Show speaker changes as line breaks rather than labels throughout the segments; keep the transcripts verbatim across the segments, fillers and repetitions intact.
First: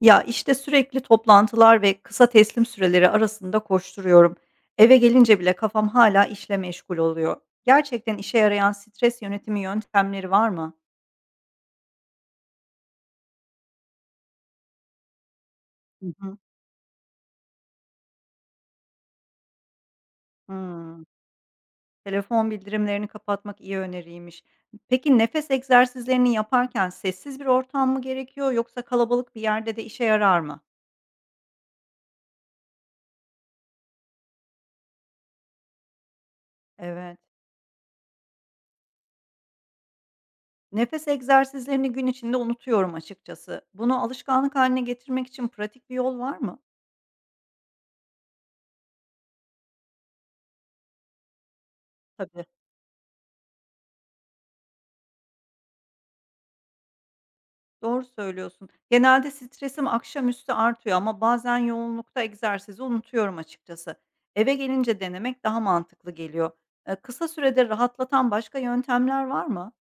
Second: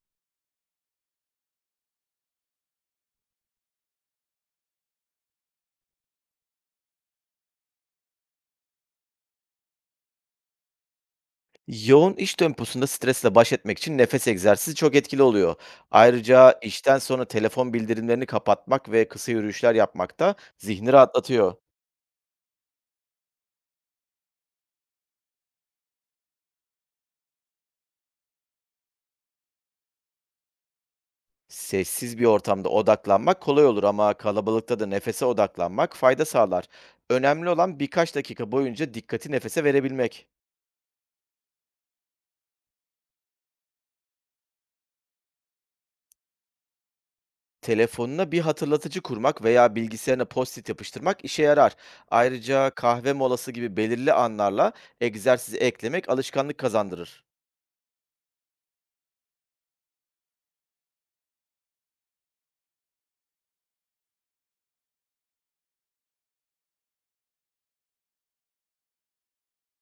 Ya, işte, sürekli toplantılar ve kısa teslim süreleri arasında koşturuyorum. Eve gelince bile kafam hala işle meşgul oluyor. Gerçekten işe yarayan stres yönetimi yöntemleri var mı?
Yoğun iş temposunda stresle baş etmek için nefes egzersizi çok etkili oluyor.
Hı hı.
Ayrıca işten sonra telefon bildirimlerini kapatmak ve kısa yürüyüşler yapmak da zihni
Hımm.
rahatlatıyor.
Telefon bildirimlerini kapatmak iyi öneriymiş. Peki nefes egzersizlerini yaparken sessiz bir ortam mı gerekiyor yoksa kalabalık bir yerde de işe yarar mı?
Sessiz bir ortamda odaklanmak kolay olur ama kalabalıkta da nefese odaklanmak fayda sağlar.
Evet.
Önemli olan birkaç dakika boyunca dikkati nefese verebilmek.
Nefes egzersizlerini gün içinde unutuyorum açıkçası. Bunu alışkanlık haline getirmek için pratik bir yol var mı?
Telefonuna bir hatırlatıcı kurmak veya bilgisayarına post-it yapıştırmak işe yarar.
Tabii.
Ayrıca kahve molası gibi belirli anlarla egzersizi eklemek alışkanlık kazandırır.
Doğru söylüyorsun. Genelde stresim akşamüstü artıyor ama bazen yoğunlukta egzersizi unutuyorum açıkçası. Eve gelince denemek daha mantıklı geliyor. Ee, kısa sürede rahatlatan başka yöntemler var mı?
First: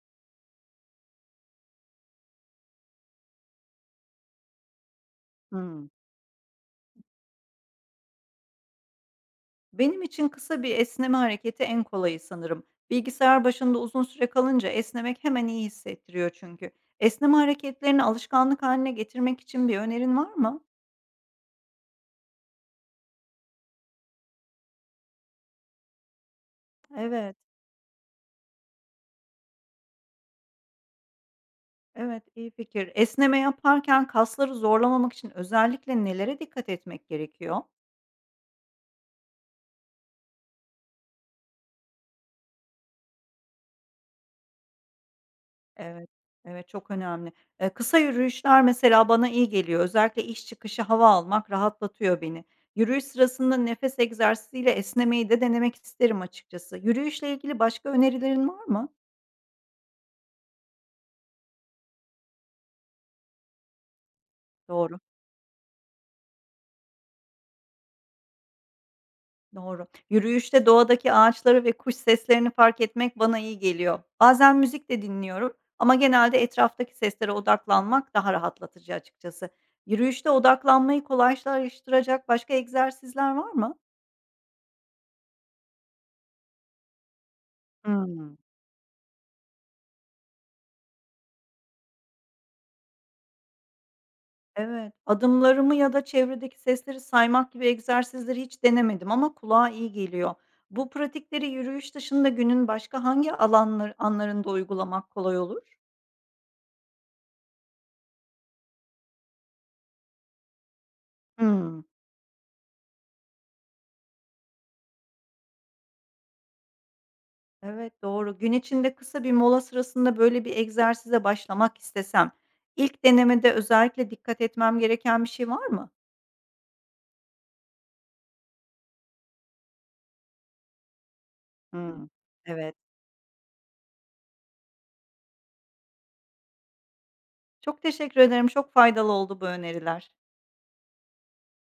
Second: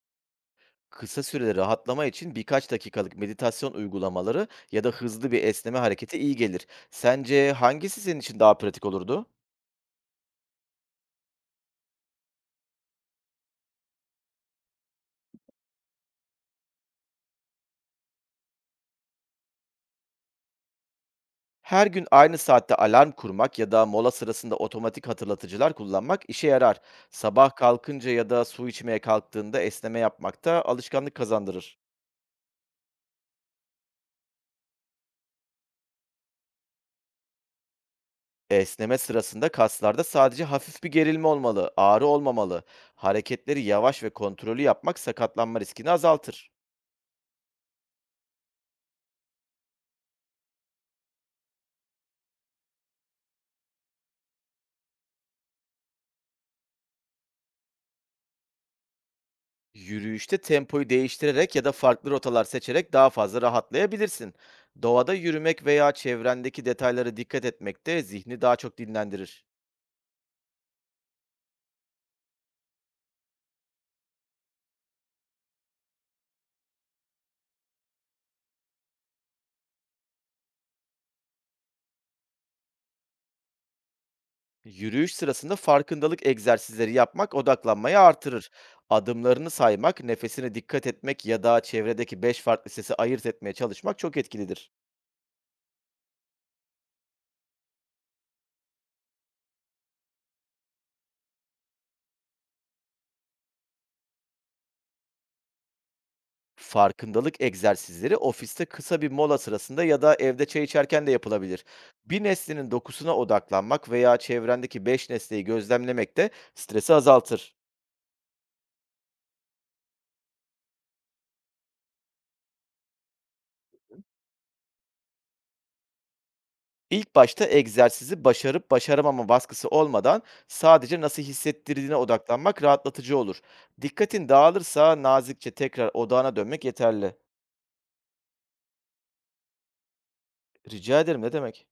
Kısa süreli rahatlama için birkaç dakikalık meditasyon uygulamaları ya da hızlı bir esneme
Hmm.
hareketi iyi gelir. Sence hangisi senin için daha pratik olurdu?
Benim için kısa bir esneme hareketi en kolayı sanırım. Bilgisayar başında uzun süre kalınca esnemek hemen iyi hissettiriyor çünkü. Esneme hareketlerini alışkanlık haline getirmek için bir önerin var mı?
Her gün aynı saatte alarm kurmak ya da mola sırasında otomatik hatırlatıcılar kullanmak işe yarar.
Evet.
Sabah kalkınca ya da su içmeye kalktığında esneme yapmak da alışkanlık kazandırır.
Evet, iyi fikir. Esneme yaparken kasları zorlamamak için özellikle nelere dikkat etmek gerekiyor?
Esneme sırasında kaslarda sadece hafif bir gerilme olmalı, ağrı olmamalı. Hareketleri yavaş ve kontrollü yapmak sakatlanma riskini
Evet,
azaltır.
evet çok önemli. Eee, kısa yürüyüşler mesela bana iyi geliyor. Özellikle iş çıkışı hava almak rahatlatıyor beni. Yürüyüş sırasında nefes egzersiziyle esnemeyi de denemek isterim açıkçası. Yürüyüşle ilgili başka önerilerin var mı?
Yürüyüşte tempoyu değiştirerek ya da farklı rotalar seçerek daha fazla rahatlayabilirsin.
Doğru.
Doğada yürümek veya çevrendeki detaylara dikkat etmek de zihni daha çok dinlendirir.
Doğru. Yürüyüşte doğadaki ağaçları ve kuş seslerini fark etmek bana iyi geliyor. Bazen müzik de dinliyorum ama genelde etraftaki seslere odaklanmak daha rahatlatıcı açıkçası. Yürüyüşte odaklanmayı kolaylaştıracak başka egzersizler var mı?
Yürüyüş sırasında farkındalık egzersizleri yapmak odaklanmayı
Hmm.
artırır. Adımlarını saymak, nefesine dikkat etmek ya da çevredeki beş farklı sesi ayırt etmeye çalışmak çok etkilidir.
Evet. Adımlarımı ya da çevredeki sesleri saymak gibi egzersizleri hiç denemedim ama kulağa iyi geliyor. Bu pratikleri yürüyüş dışında günün başka hangi alanlar, anlarında uygulamak kolay olur?
Farkındalık egzersizleri ofiste kısa bir mola sırasında ya da evde çay içerken de yapılabilir.
Hmm.
Bir nesnenin dokusuna odaklanmak veya çevrendeki beş nesneyi gözlemlemek de stresi azaltır.
Evet, doğru. Gün içinde kısa bir mola sırasında böyle bir egzersize başlamak istesem, ilk denemede özellikle dikkat etmem gereken bir şey var mı?
İlk başta egzersizi başarıp başaramama baskısı olmadan sadece nasıl hissettirdiğine
Hımm.
odaklanmak
Evet.
rahatlatıcı olur. Dikkatin dağılırsa nazikçe tekrar odağına dönmek yeterli.
Çok teşekkür ederim. Çok faydalı oldu bu öneriler.
Rica ederim, ne demek?